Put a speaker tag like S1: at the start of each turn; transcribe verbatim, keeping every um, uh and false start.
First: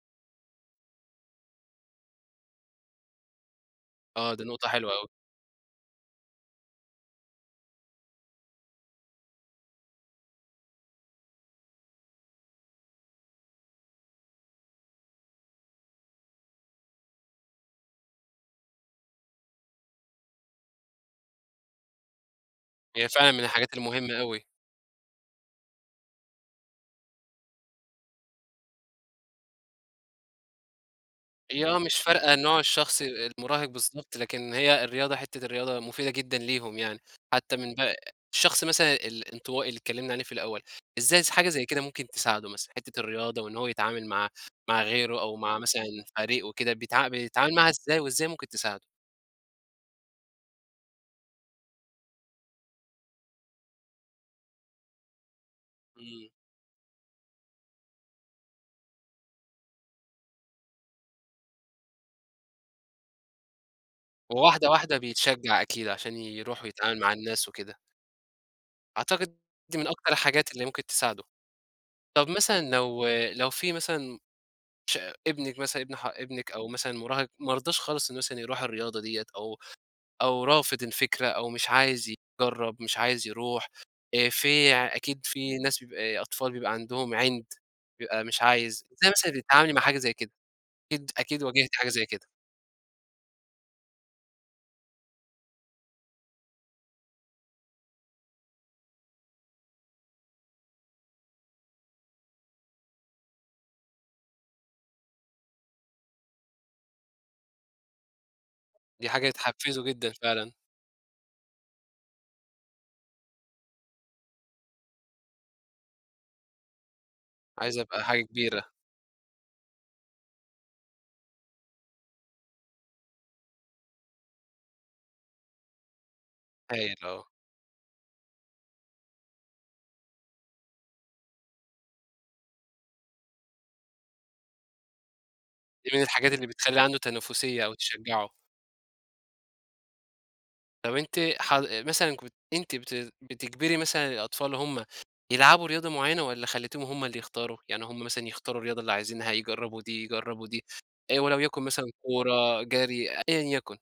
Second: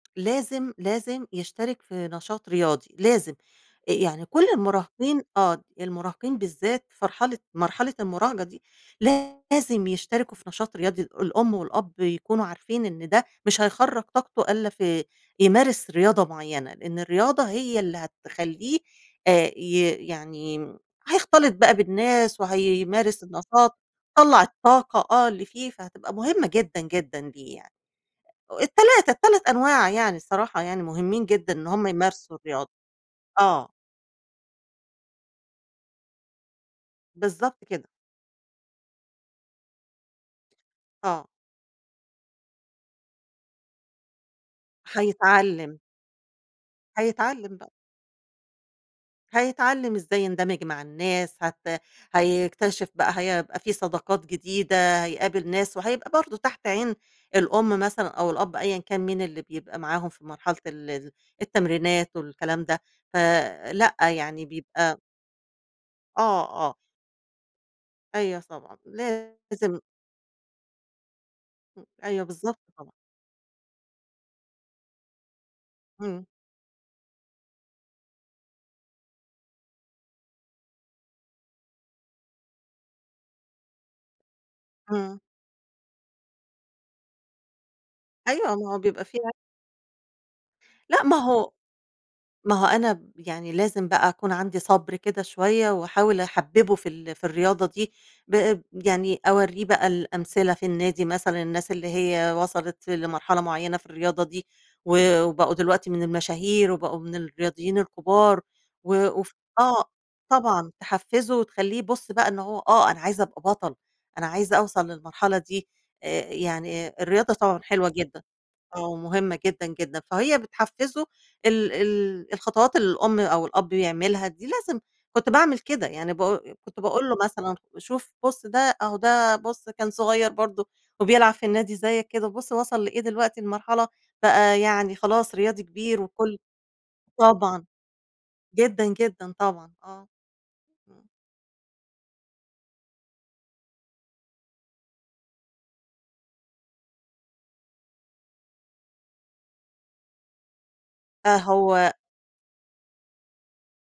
S1: لازم، لازم يشترك في نشاط رياضي، لازم. أ يعني
S2: آه. دي
S1: كل
S2: نقطة حلوة أوي.
S1: المُراهقين آه. المُراهقين بالذات في مرحلة مرحلة المُراهقة دي لازم يشتركوا في نشاط رياضي، الأم والأب يكونوا عارفين إن ده مش هيخرّج طاقته إلّا في يمارس رياضة معيّنة. إن الرياضة هي اللي هتخلّيه آآ ي يعني هيختلط بقى بالناس،
S2: هي
S1: وهيمارس
S2: فعلًا من الحاجات
S1: النشاط،
S2: المهمة
S1: طَلّع
S2: أوي.
S1: الطاقة آه اللي فيه، فهتبقى مهمة جدًا، جدًا ليه يعني. التلاتة، التَلَت أنواع يعني الصراحة يعني مهمين جدًا
S2: هي
S1: إن
S2: آه
S1: هم
S2: مش
S1: يمارسوا
S2: فارقة نوع
S1: الرياضة.
S2: الشخص أ المُراهق
S1: آه.
S2: بالضبط، لكن هي الرياضة حتّة الرياضة مفيدة جدًا ليهم يعني. حتّى
S1: بالضبط
S2: من
S1: كده.
S2: ب الشخص مثلًا الإنطوائي اللي اتكلّمنا عليه في الأول، إزاي
S1: آه.
S2: س حاجة زي كده ممكن تساعده مثلًا؟ حتّة الرياضة وإن هو يتعامل مع مع غيره أو مع
S1: هيتعلِّم.
S2: مثلًا فريق وكده بيتع بيتعامل
S1: هيتعلِّم
S2: معاها
S1: بقى.
S2: إزاي وإزاي ممكن تساعده؟
S1: هيتعلِّم إزاي يندمج مع الناس، هت هيكتشف بقى هيبقى في صداقات جديدة، هيقابل ناس وهيبقى
S2: إمم.
S1: برضه تحت عين الأم مثلًا أو الأب أيًا كان مين اللي بيبقى معاهم في مرحلة ال ال التمرينات والكلام ده ف لأ، يعني
S2: وواحدة واحدة
S1: بيبقى
S2: بيتشجّع أكيد عشان
S1: آه،
S2: يروح
S1: آه.
S2: ويتعامل مع الناس وكده.
S1: أيوه طبعًا.
S2: أعتقد دي
S1: لازم.
S2: من أكتر الحاجات اللي ممكن تساعده.
S1: أيوه،
S2: طب
S1: بالضبط
S2: مثلًا
S1: طبعًا.
S2: لو لو في مثلًا ش ابنِك مثلًا، ابن ح
S1: إمم.
S2: ابنِك أو مثلًا مُراهق مرضاش خالص إنه مثلًا يروح الرياضة ديّة أو أو رافض الفكرة أو مش عايز يجرّب، مش عايز يروح آآ في ع أكيد
S1: إمم.
S2: في ناس بيبقى أطفال بيبقى عندهم عِند بيبقى مش
S1: أيوه. ما هو
S2: عايز،
S1: بيبقى
S2: إزاي
S1: فيها
S2: مثلًا بتتعاملي مع حاجة زي كده؟
S1: لأ،
S2: أكيد
S1: ما
S2: أكيد
S1: هو
S2: واجهتِ حاجة زي كده.
S1: ما هو أنا ب يعني لازم بقى أكون عندي صَبْر كده شوية وأحاول أحبِّبُه في ال في الرياضة دي، ب يعني أورّيه بقى الأمثلة في النادي مثلًا، الناس اللي هي وصَلت لمرحلة معيّنة في الرياضة دي و وبقوا دلوقتي من المشاهير وبقوا من الرياضيين الكُبار و
S2: دي حاجة
S1: وف
S2: تحفِّزه
S1: آه،
S2: جدًا فعلًا.
S1: طبعًا. تحفِّزه وتخلّيه يبُص بقى إن هو آه، أنا عايز أبقى بَطَل، أنا عايز أوصل للمرحلة دي. آآ يعني الرياضة طبعًا
S2: عايز
S1: حلوة
S2: أبقى حاجة
S1: جدًا.
S2: كبيرة.
S1: آه، ومهمة جدًا، جدًا. فهي بتحفِّزه ال ال الخطوات اللي الأم أو الأب يعملها، دي لازم كنت باعمل كده. يعني ب كنت
S2: هايل
S1: باقول له
S2: آه.
S1: مثلًا: "شوف، بُص ده، أهو ده بُص كان صغير برضه وبيلعب في النادي زيّك كده، بُص وصِل لإيه دلوقتي لمرحلة بقى يعني خلاص رياضي
S2: دي
S1: كبير
S2: من الحاجات
S1: وكل"
S2: اللي بتخلّي عنده
S1: طبعًا.
S2: تنافسية أو تشجّعه.
S1: جدًا، جدًا، طبعًا آه.
S2: طَب
S1: امم.
S2: أنتِ ح مثلًا كنت أنتِ بت بتجبري مثلًا الأطفال هم يلعبوا رياضة معيّنة والّا خلّيتيهم هم اللي يختاروا؟ يعني هم مثلًا يختاروا الرياضة اللي عايزينها، يجرّبوا دي، يجرّبوا دي آآ
S1: أ
S2: ولو يكن مثلًا
S1: هو
S2: كورة، جري أيًا يَكُن؟